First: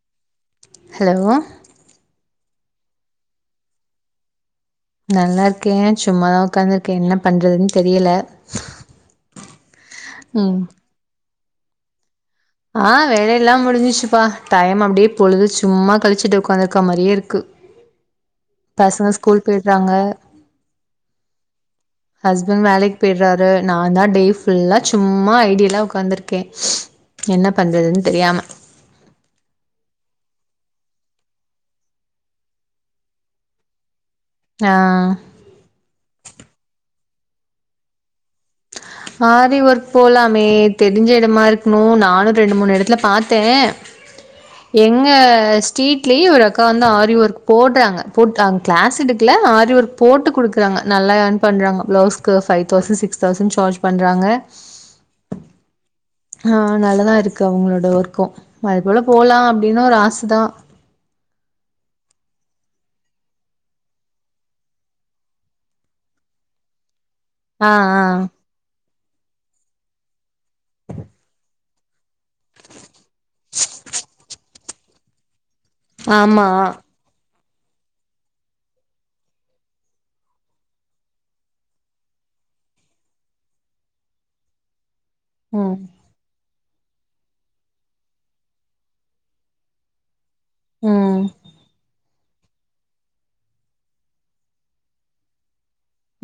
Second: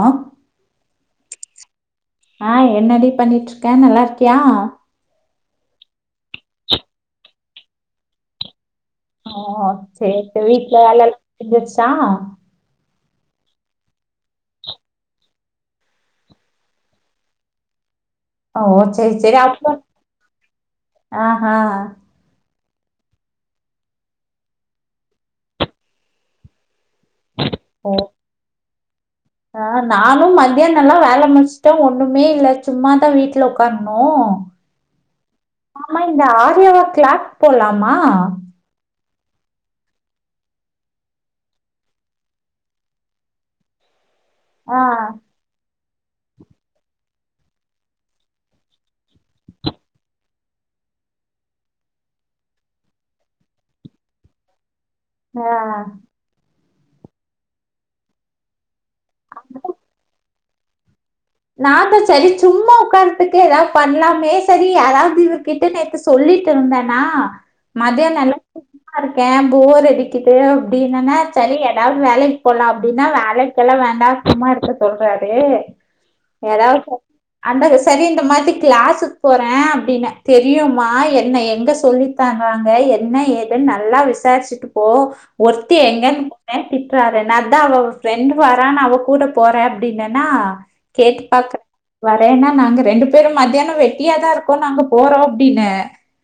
ஆஹ ஹலோ ஆஹ் என்னடி பண்ணிட்டு இருக்க நல்லா இருக்கியா நல்லாயிருக்கேன் சும்மாதான் உட்காந்துருக்கேன் என்ன பண்ணுறதுன்னு தெரியல ஆஹ சேட்டு ம் வீட்டுல அலல் [unintelligible] ஷா ஆஹ் வேல எலாம் முடிஞ்சிச்சுப்பா டைம் அப்டியே பொழுது சும்மா கழிச்சுட்டு உக்காந்துருக்க மாரியே இருக்கு ஓ பசங்க சரி சரி ஸ்கூல் அ போயிட்றாங்க ஆஹ்ஹ் இவர் வேலைக்கு போயடுறாரு நான் தான் டே ஃபுல்லா சும்மா ஐடிய எலாம் உக்காந்துருக்கேன் என்ன பண்றதுன்னு தெரியாம ஆஹ் நானும் மத்தியானம் எல்லா வேல முடிச்சுட்டேன் ஒண்ணுமே இல்ல சும்மாதான் வீட்டுல உக்காரு ஆ [unintelligible] ஆமா இந்த ஆர்யாவா கிளா போலாமா ஆரி ஒர்க் போலாமே தெரிஞ்ச எடமா இருக்குணு நானு ரெண்டு மூணு எடத்துல பாத்தே ஆ எங்க ஸ் வீட்டுலையும் ஒரு அக்கா வந்து ஆரி ஒர்க் போட்றாங்க போட்டாங் கிளாஸ்சுடுக்கல ஆரி ஒர்க் போட்டு கொடுக்குறாங்க நல்லா ஏர்ன் பண்றாங்க ப்ளவுஸ்க்கு five thousand six thousand charge பண்றாங்க அ ஆன் நல்லதா இருக்கு அவங்களோட ஒர்க்கு அதுக்குள்ள போலாம் அப்டின்னு ஒரு ஆசத்தான் நாம சரி சும்மா உட்காந்துட்டுக்கு ஏதாவது பண்லாமே சரி யதாவது இவர் கிட்ட நேத்து சொல்லிட்டு இருந்தேன்னா ஆ ஆ மதிய நல்ல சுங்கிட்தான் இருக்கே போர் அடிக்குது அப்படின்னேனா ச்சரி [inaudible] வேலய்யி கொலாம் அப்டின்னா வேலைக்கெல்லா வேண்டா சும்மா இருக்க சொல்றாறே ஆமா அன்டக சரி இந்த மாதி கிளாஸுக் போறே அப்டின தெரியுமா என்ன எங்க சொல்லி தாராங்க என்ன ஏதுன் நல்லா விசாரிச்சுட்டு போ ம் ஒத்து எங்க நே திட்றாரு நாதான் அவ ஃப்ரெண்டு வரா நா அவ கூட போறே அப்டின்னன்னா கேட்டு ம் பாக்கு வரேன்னா நாங்க ரெண்டு பேரு மத்தியான வெட்டியாதா இருக்கோ நாங்க போறோ அப்படின்ன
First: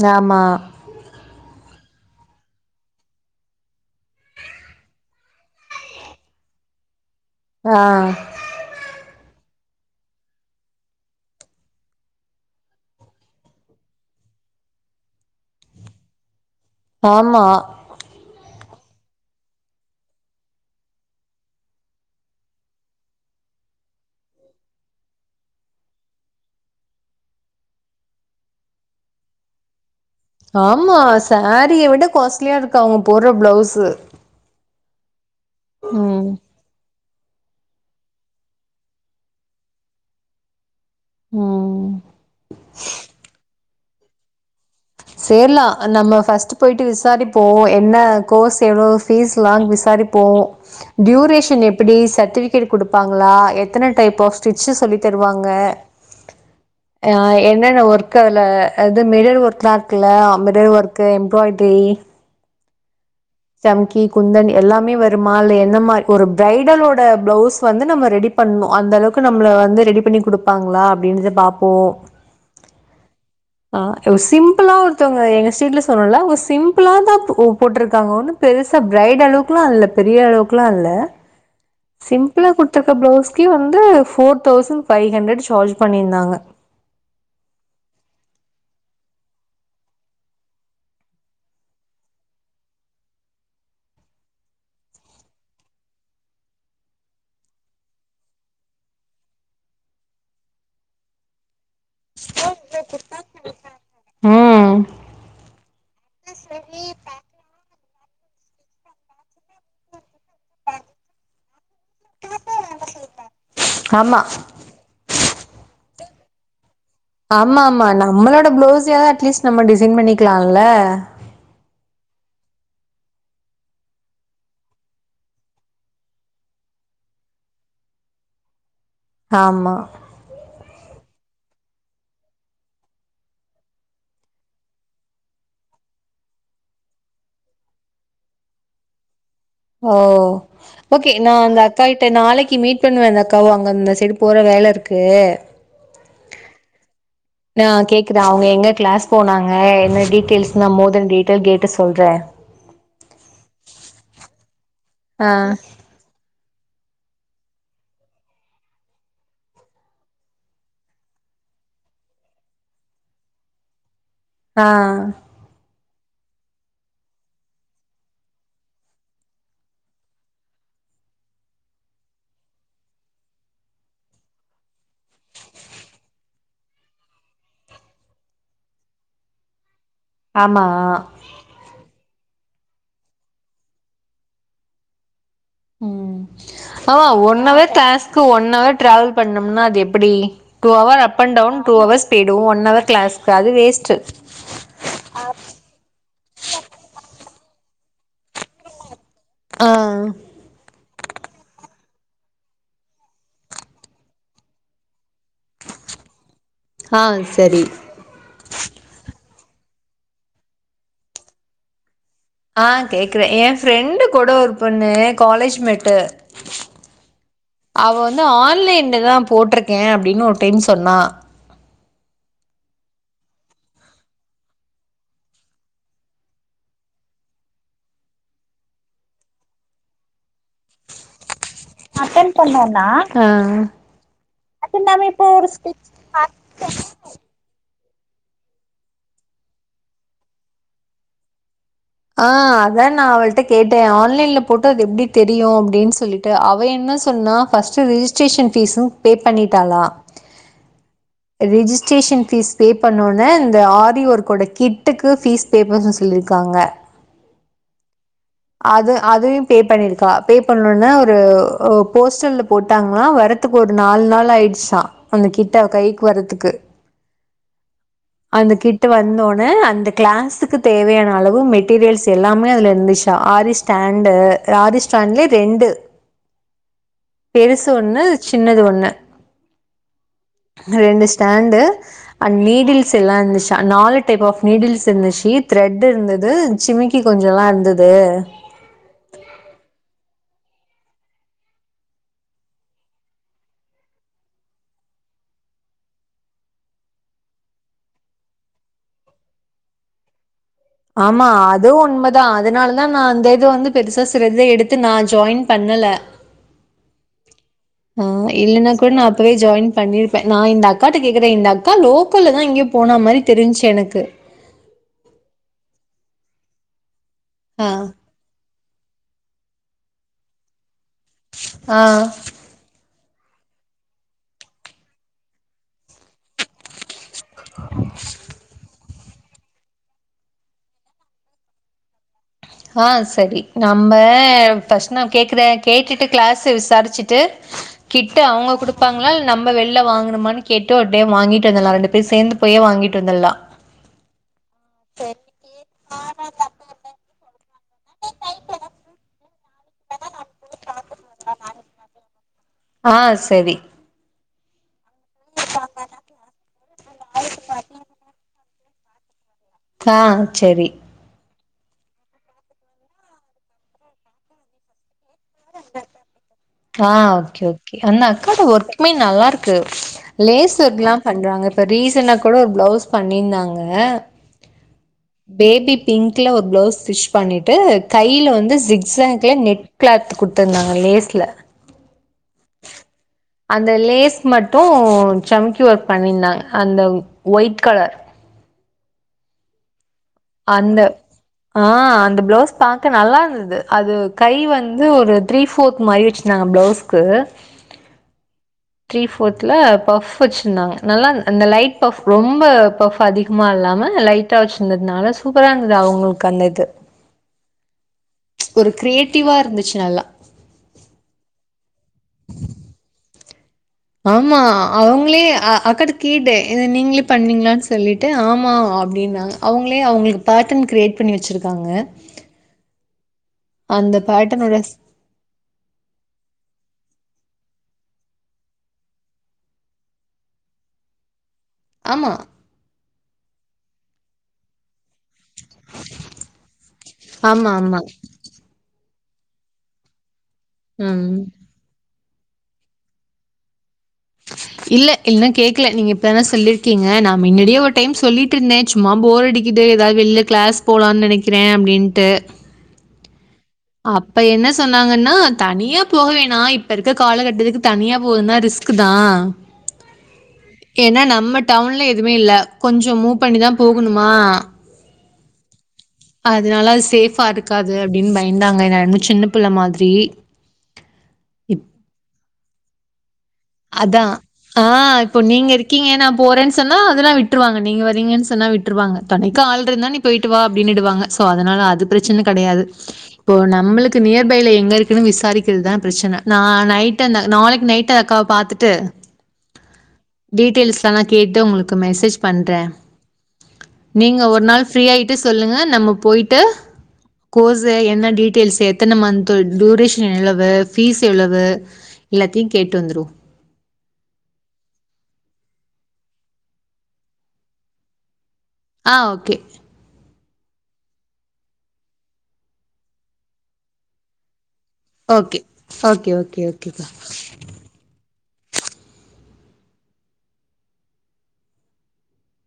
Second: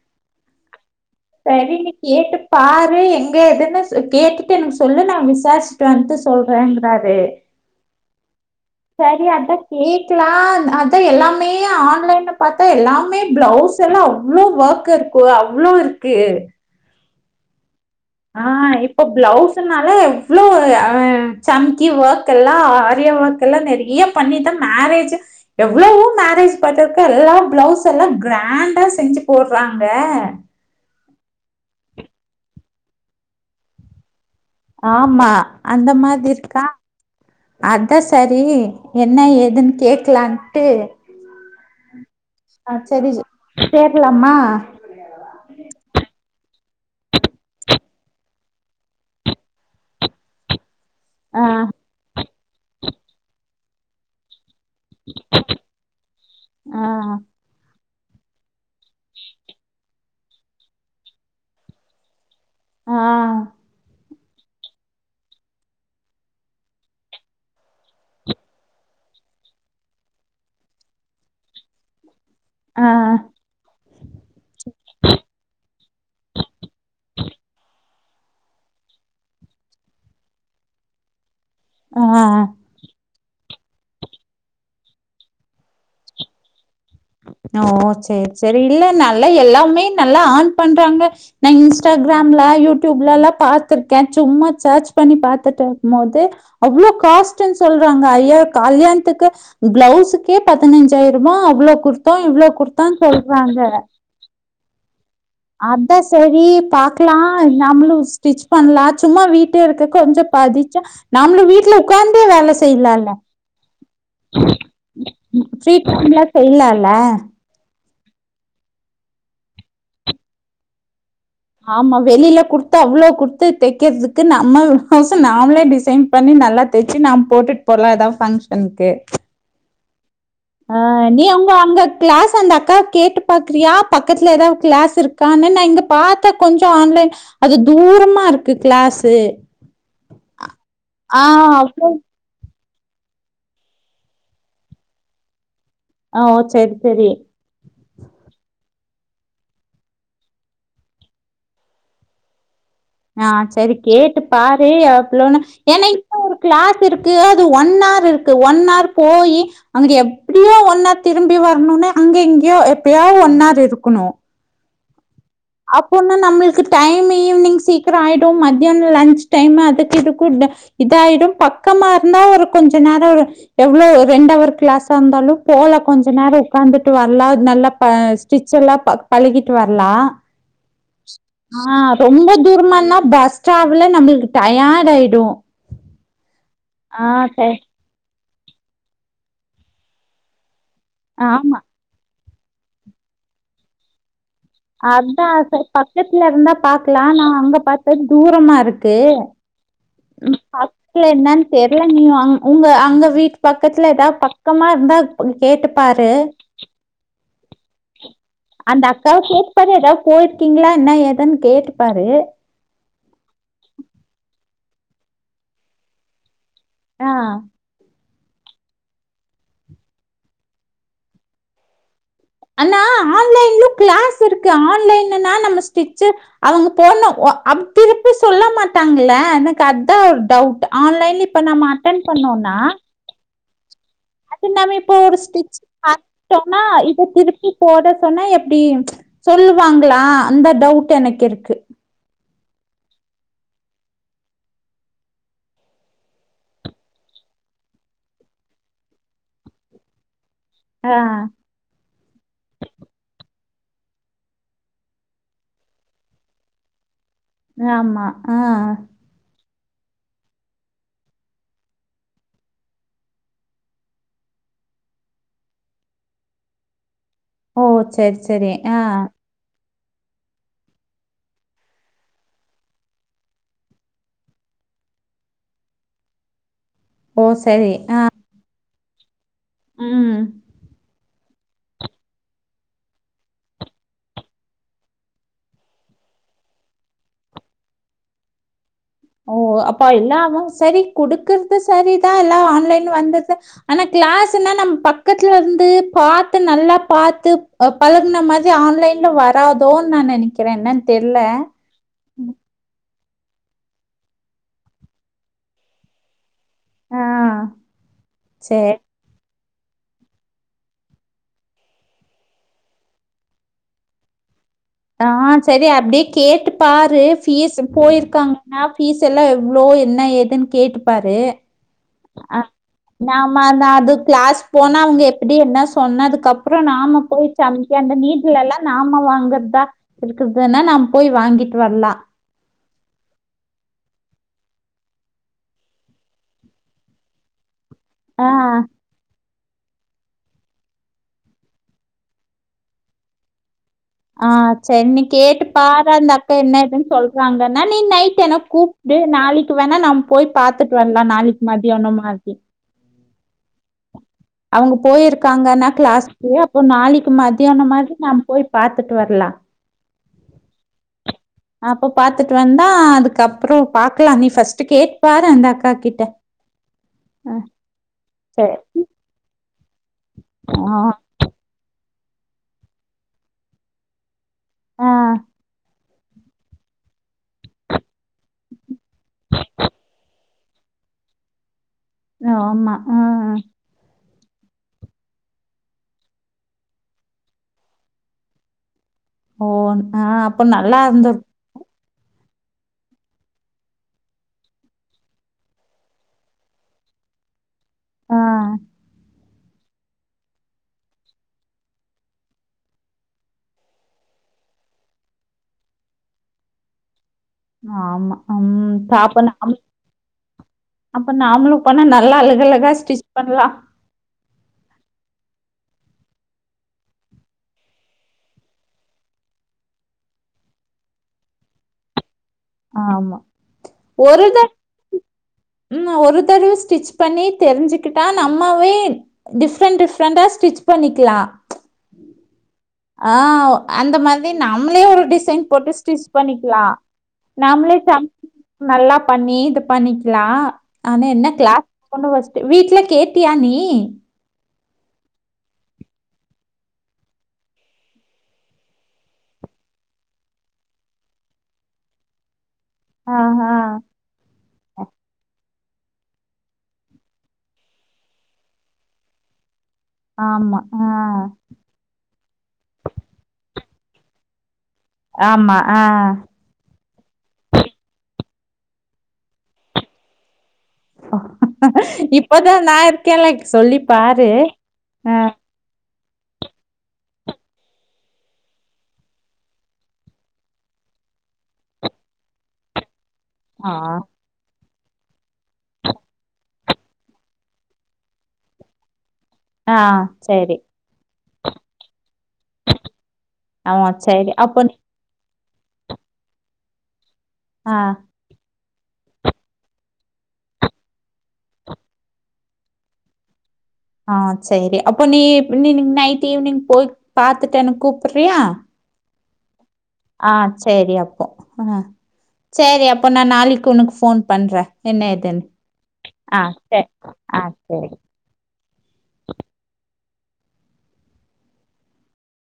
நாமா செரி நீ கேட்டு பாரு எங்க எதுன்னு சொ கேட்டுட்டு எனக் சொல்லு நா விசாரிச்சுட்டு வந்து சொல்றேங்கறாரு ஆ சரி அத வீட்டுலா அத்து எல்லாமே ஆன்லைன்ல பாத்து எல்லாமே ப்பளவுஸ் எல்லா அவ்ளோ வோர்க்கு இருக்கு அவ்ளோ இர் க்கு தமா ஆஹ் இப்போ ப்பளவுஸ்னாலே இவ்ளோ ஹ ச்சம்கி வொர்க்லா ஆரிய வொர்க் எல்லா நெறிய பண்ணித்தா மேரேஜே எவ்வளவோ மேரேஜ் பாத்துக்க எல்லா ப்பளவுஸ் எல்லா கிராண்டா செஞ்சு போடறாங்க ஆமா சாரியவிட காஸ்லியா இருக்கு அவுங்க போடற ப்பளவுஸ்சு ஆமா அந்த மாதிருக்கா அத சரி என்ன ஏதுன் கேக்கலான்ட்டு ம் ஹ ஜரிச் சேர்லாமா சேர்லா நாம ஃஸ்ட் போய்ட்டு விசாரிப் போம் என்ன கோஸ் எவ்ளோ ஃபீஸ் லாம் விசாரிப்போம் ஆ டியூரேஷன் எப்டி சட்டிவிகேட் கொடுப்பாங்களா எ த்தன டைப் போஸ் ஃபிட்சு சொல்லி தருவாங்க ஹ ஆ என்னென்ன ஒர் கல அது மிடில் ஒர்க்காலம் இல்ல அம்பது ஒர்க் எம்ப்ராய்ட்ரி ஆ சம்கி குந்தன் எல்லாமே வருமா இல்ல எந்த மாரி ஒரு பிரைடலோட பிளவுஸ் வந்து நம்ம ரெடி பண்ணும் அந்த அளவுக்கு நம்மள வந்து ரெடி பண்ணி கொடுப்பாங்களா அப்டின்றத பாப்போம் ஆ ஆ ஆ ஒரு சிம்பிளா ஒருத்தவங்க எங்க ஸ்ரிட்ல சொன்னல அவுங்க சிம்பிளா தான் போட்டிருக்காங்க ஒன்னு பெருசா பிரைட் அளவுக்குலாம் இல்ல பெரிய அளவுக்குலாம் இல்ல ஆ சிம்பளா குடுத்தாக்க ப்ளவுஸ் வந்து four thousand five hundred charge பண்ணியிருந்தாங்க ஓகே செரி இல்ல நல்லா எல்லாமே நல்லா ஆன் பண்றாங்க நான் இன்ஸ்டாகிராம்ல யூடியூப்லலாம் பாத்திருக்கேன் சும்மா சர்ச் பண்ணி பாத்துட்டு இருக்கும் போது அவ்ளோ காஸ்ட்ன்னு சொல்றாங்க ஐயா கல்யாணத்துக்கு பிளவுஸுக்கே பதினைஞ்சாயிரூவா அவ்வளோ குடுத்தோம் இவ்ளோ கொடுத்தோனு சொல்றாங்க அ அதான் சரி பாக்லாம் நம்மளும் ஸ்டிச் பண்ணலாம் சும்மா வீட்டே இருக்க கொஞ்சோம் பதிச்சா நம்மளும் வீட்டுல உட்காந்து வேல செய்லாம்ல்ல ஆமா ஃப்ரீ டைம்ல செய்லால ஆமா ஆமாண்ணா நம்மளோட பிளவுஸ் யாவது அட்லீஸ்ட் நம்ம டிசைன் பண்ணிக்லால ஆமா வெளியில குடுத்து அவ்வளோ குடுத்து தைக்கிறதுக்கு நம்ம பிளவுஸ நாமளே டிசைன் பண்ணி நல்லா தச்சு நாம போட்டுட்டு போலாம் எதாது ஃபங்க்ஷனுக்கு ஆமா அ நீ உங்க அங்க கிளாஸ அந்த அக்காவ கேட்டு பாக்குறியா பக்கத்துல ஏதாவது கிளாஸ் இருக்கானு நான் இங்க பாத்தேன் கொஞ்சோம் ஆன்லைன் அது தூரமா இருக்கு கிளாஸு ஓ ஓகே ஆ நான் அந்த அவ்ளோ அக்காகிட்ட நாளக்கி மீட் பண்ணுவே அந்த அக்காவு அவுங்க அந்த சைடு போற வேல இருக்கு ஓ செரி செரி ஆ கேக்குதா அவுங்க எங்க கிளாஸ் போனாங்க என்ன டீட்டெயல்ஸ் நான் மோர்தென் டீட்டெயல் கேட்டு சொல்றேன் ஆ செரி கேட்டு பாரு செரி ஆ அப்ளோன்ன என்ன இப்போ ஒரு கிளாஸ் இருக்கு அது ஒன் ஆர் இருக்கு ஒன் ஆர் போயி அங்க எப்புடியோ ஒன் ஆர் திரும்பி வரணும்னு அங்க இங்கயோ எப்டியாது ஒன் ஆர் இருக்கணும் ஆ அப்பனா நம்மளுக்கு டைமு ஈவினிங் சீக்கிரம் ஆயிடும் மத்தியானம் லன்ச் டைம் அதுக்கு இதுக்கும் இதாயிடும் பக்கமா இருந்தா ஒரு கொஞ்ச நேரோம் ஒரு எவ்ளவு ரெண்டு அவர் கிளாஸா இருந்தாலும் போலா கொஞ்ச நேரம் உட்காந்துட்டு வரலாம் நல்லா ஸ்டிச்ல்லாம் பழகிட்டு வரலாம் ஆமா ரொம்ப தூரமானா பஸ் டிராவலே நம்மளுக்கு டயர்ட் ஆயிடும் ம் ஆமா one hour class one hour travel பண்ணும்னா அது எப்டி டூ அவர் அப் அண்ட் ஆமா டவுன் டூ அவர்ஸ் பேய்டும் ஒன் அவர் கிளாஸுக்கு அது வேஸ்ட்டு அதான் செரி பக்கத்துல இருந்தா பாக்கலாம் நான் அங்க பாத்தேன் தூரமா இருக்கு ஆ இல்ல என்னான்னு தெரில நீ உங்க அங்க வீட்டு பக்கத்துல ஏதாவது பக்கமா இருந்தா [inaudible] கேட்டு பாரு ஆ சரி அந்த அக்காவை கேட்டுப்பாரு ஏதாவது போயிருக்கீங்களா என்ன ஏதன்னு கேட்டுப்பாரு ஆஹ கேக்குறேன் என் ஃப்ரெண்டு கூட ஒரு பொண்ணு காலேஜ்மெட்டு ஆ அவ வந்து ஆன்லைன்லதான் போட்டிருக்கே அப்படின்னு ஒரு டைம் சொன்னா ஆனா ஆன்லைன்லும் கிளாஸ் இருக்கு ஆன்லைனா நம்ம ஸ்டிச்ச அவங்க போன திருப்பி சொல்ல மாட்டாங்கள எனக்கு அதான் ஒரு டவுட் ஆன்லைல அட்டென் பண்னணா ம் ம் அது நாம இப்ப ஒரு ஸ்ட்ச் பாத்தோம் இப் திருப்பி போட சொன்னா எப்டி சொல்லுவாங்களா அந்த டவுட் எனக்கு இருக்கு ஆஹ அதான் நான் அவளிட்ட கேட்டேன் ஆன்லைன்ல போட்டு அது எப்படி தெரியும் அப்படின்னு சொல்லிட்டு அவன் என்ன சொன்னா பஸ்ட்டு ரிஜிஸ்டரேஷன் பிஸ்சும் பே பண்ணிட்டாளா ஆ ரிஜிஸ்ட்ரேஷன் பீஸ் பே பண்ணோனா இந்த ஆரிஒர்க்குடே கிட்டுக்கு பீஸ் பே பண்ண சொல்லியிருக்காங்க ஆமா ஆஹ அதுவு பே பண்ணிருக்கா பே பண்ணுனோனா ஒரு போஸ்டர்ல போட்டாங்களா வரறதுக்கு ஒரு நாலு நாள் ஆயிடுச்சான் அந்த கிட்ட அவ கைக்கு வரதுக்கு ஓ செரி செரி அந்த ஆ கிட்டு வந்தோனே அந்த கிளாஸ்க்குத் தேவையான அளவு மெட் மெட்ரியல்ஸ் எல்லாமே அதுல இருந்துச்சா ஆரிஸ்டாண்டு ஆரிஸ்டாண்டுலேயே ரெண்டு ஓ பெருசு சரி ஆ ஒண்ணு சின்னது ஒண்ணு ம் ரெண்டுஸ் ஸ்டாண்டு அன் நிடில்ஸ் எல்லாம் இருந்துச்சு நாலு டைப்ஆப் நீடில்ஸ் இருந்துச்சு த்ரெட் இருந்தது சிமிக்கி கொஞ்சம் தான் இருந்தது ஓ அப்போ இல்லாமும் சரி குடுக்கறது சரிதான் எல்லாம் ஆன்லைன்ல வந்துது ஆனா கிளாஸ்னா நம்ம பக்கத்துல வந்து பாத்து நல்லா பாத்து பழகுன மாரி ஆன்லைன்ல வராதோ நான் நினைக் ஆமா அதுவும் உண்மைதான் அதனாலான் ஆனா நான் அந்த இதவந்து பெருசா சிறித எடுத்து நான் ஜாயின் பண்ணல ஆ ஆஹ சேரி இல்லனா கூட நான் அப்பவே ஜாயின் பண்ணிருப்பேன் நான் இந்த அக்காட்டா கேக்குற இந்த அக்கா லோக்கல்ல தான் எங்கயோ போன மாரி தெரிஞ்ச்சு எனக்கு ஆஹ சரி அப்படியே கேட்டு பாரு இஸ் ஆ போயிருக்காங்க நான் பீஸ் எல்லாம் எவ்வளோ என்ன ஏதுன்னு கேட்டு பரு ஆ ஹ நாம அந்த அது கிளாஸ் போனா அவங்க எப்படி என்ன சொன்னதுக்கப்பறம் நாமு போயி சாமைக்கு அந்த வீட்டுல எல்லாம் நாம வாங்கறதா இருகர்தானுன்னா நாம் போய் வாங்கிட்டு வரலாம் ஆஹ சரி நம்ம பஸ்ட் நான் கேக்குறேன் கேட்டுட்டு கிளாஸ் விசாரிச்சுட்டு கிட்ட ஆ அவங்க கொடுப்பாங்களா நம்ம வெளில வாங்கணுமான்னு கேட்டு ஒரு டைம் வாங்கிட்டு வந்தலாம் ரெண்டு பேரும் சேர்ந்து போயே வாங்கிட்டு வந்துடலாம் ஆ செரி நீ கேட்டு பாரு அந்த அக்கா என்ன இதுன்னு சொல் வாங்கன்னா நீ நைட் என்னா கூப்பிட்டு நாளக்கு வேணா நம் போய் பாத்துட்டு வரலாம் நாளக்கு மத்தியானம் மாரி ஆ சரி அவங்க போயிருக்காங்கன்னா கிளாசுக்கு அப்போது நாளைக்கு மத்ததியானமா நம் பாத்துட்டு வரலாம் ஆ செரி அப்ப பாத்துட்டு வந்தா அதுக்கப்பறம் பாக்கலாம் நீ ஃபர்ஸ்ட் கேட் பாரு அக்கா கிட்ட ஆ ஓகே ஓகே அந்த அக்காட சரி ஒர்க்மே நல்லா க்கு லேஸ் ஆ ஓர்க்லாம் பண்றாங்க இப்ப ரீஸ் [inaudible] கூட ஒரு பிளவுஸ் பண்ணியிருந்தாங்க ஆ பேபி பிங்க்ல ஒரு ப்ளவுஸ் ஸ்டிச் பண்ணிட்டு கையில் வந்து சிக்ஸாக்கில் நெட் கிளாத் கொடுத்துருந்தாங்க லேஸ்ல ஆமா ம் மட்டும் சமக்கி ஒர்க் பண்ணியிருந்தாங்க அந்த ஒயிட் கலர் ஓ ஆ அப்போ நல்லா அந்த இருந்து ஆ அந்த பிளவுஸ் பாக்க நல்லா இருந்தது அது கை வந்து ஒரு த்ரீ போர்த் மாரி வச்சிருந்தாங்க பிளவுஸ்க்கு ஆ த்ரீ போர்த்ல பஃப் வச்சிருந்தாங்க நல்லா அந்த லைட் பஃப் ரொம்ப பஃப் அதிகமா இல்லாம லைட்டா வச்சிருந்ததுனால சூப்பரா இருந்தது அவங்களுக்கு அந்த இது ஆமாப்ப ஒரு கிரியேட்டிவா உம் இருந்துச்சு நல்லா அப்ப நாமளும் பண்ண நல்லா அழகழகா பண்ணலா ஆமா அவங்களே அக்கட கேட்டேன் நீங்களே பண்ணீங்களான்னு சொல்லிட்டு ஆமா அப்டின்னாங்க அவங்களே அவங்களுக்கு பேட்டன் கிரியேட் பண்ணி வச்சிருக்காங்க ஆமா அந்த ஒரு த பேட்டனோட ம் ஒரு தடவு ஸ்டிச் பண்ணி தெரிஞ்சுக்கிட்டா நம்மாவே டிஃப்ரெண்ட் டிஃப்ரெண்டா ஸ்டிச் பண்ணிக்கலாம் ஆமா ஆ அந்த மாரி நம்மளே ஒரு டிசைன் போட்டு ஸ்டிச் பண்ணிக்கலாம் ஆமா நாமளே ஆமா. சா நல்லா பண்ணி இது பண்ணிக் லாம் ஆனா ம். என்ன கிளாஸ் கூட வச்சுட்டு வீட்டு்ல கேட்டியா நீ இல்ல இன்னும் கேக்கல நீங்க இப்பதானே சொல்லிருக்கீங்க நான் முன்னாடியே ஒரு டைம் சொல்லிட்டு இருந்தேன் சும்மா போர் அடிக்குது ஏதாவது வெளியில கிளாஸ் போலாம்னு நெனைக்கிறேன் அப்டின்ட்டு ஆஹ்ஹ அப்ப என்ன சொன்னாங்கன்னா தனியா போக வேணாம் இப்ப இருக்க காலகட்டத்துக்கு தனியா போகுதுனா ரிஸ்க் தான் ஆமா. ஆ ஏன்னா நம்ம டவுன்ல எதுவுமே இல்ல கொஞ்சம் மூவ் பண்ணிதா போகணுமா ஆமா ஆ அதனால சேஃபா இருக்காது அப்படின்னு பயந்தாங்க எல்லாம சின்ன பிள்ள மாதிரி இப்பதான் நான் அதான் ஆஹ் ஆ இப்போ நீங்க இருக்கீங்க ஏன்னா போறேன்னு சொன்னா அதெல்லாம் விட்டுருவாங்க நீங்க வரீங்கன்னு சொன்னா விட்டுருவாங்க துனைக்க ஆள் இருந்தா நீ போயிட்டு வா அப்படின்னு விடுவாங்க சோ அதனால அது பிரச்சனை கிடையாது இப்போ ஆ நம்மளுக்கு நியர்பைல எங்க இருக்கு விசாரிக்கிறதுதான் பிரச்சனை நா நைட் நாளைக்கு நைட் அத காப் பாத்துட்டு ஆ சரி. டீடெயில்ஸ்லாம் நான் கேட்டு உங்களுக்கு மெசேஜ் பண்றேன் ஆ நீங்க சரி. ஒரு அப்போ நாள் நீ ஃப்ரீ ஆயிட்டு சொல்லுங்க நம்ம போயிட்டு கோர்ஸு ஆ என்ன டீட்டெயில்ஸ் எத்தனை மந்த் டூரேஷன் எவ்ளவு ஃபீஸ் எவ்வளவு எல்லாத்தையும் கேட்டு வந்துருவோம் ஆஹ் சரி அப்போ நீ நீ நீ நைட் ஈவி்னிங் போய் பாத்துட் என்னக் கூப்பிடுறியா ஆ ஓகே ஆஹ் சரி அப்போ ஆஹ் சரி அப்போ நான் நாளைக்கு உனக்கு போன் பண்றேன் ஓகே என்னதுன்னு ஓகே ஓகே ஆஹ் ஓகேக்கா சரி ஆஹ் சரி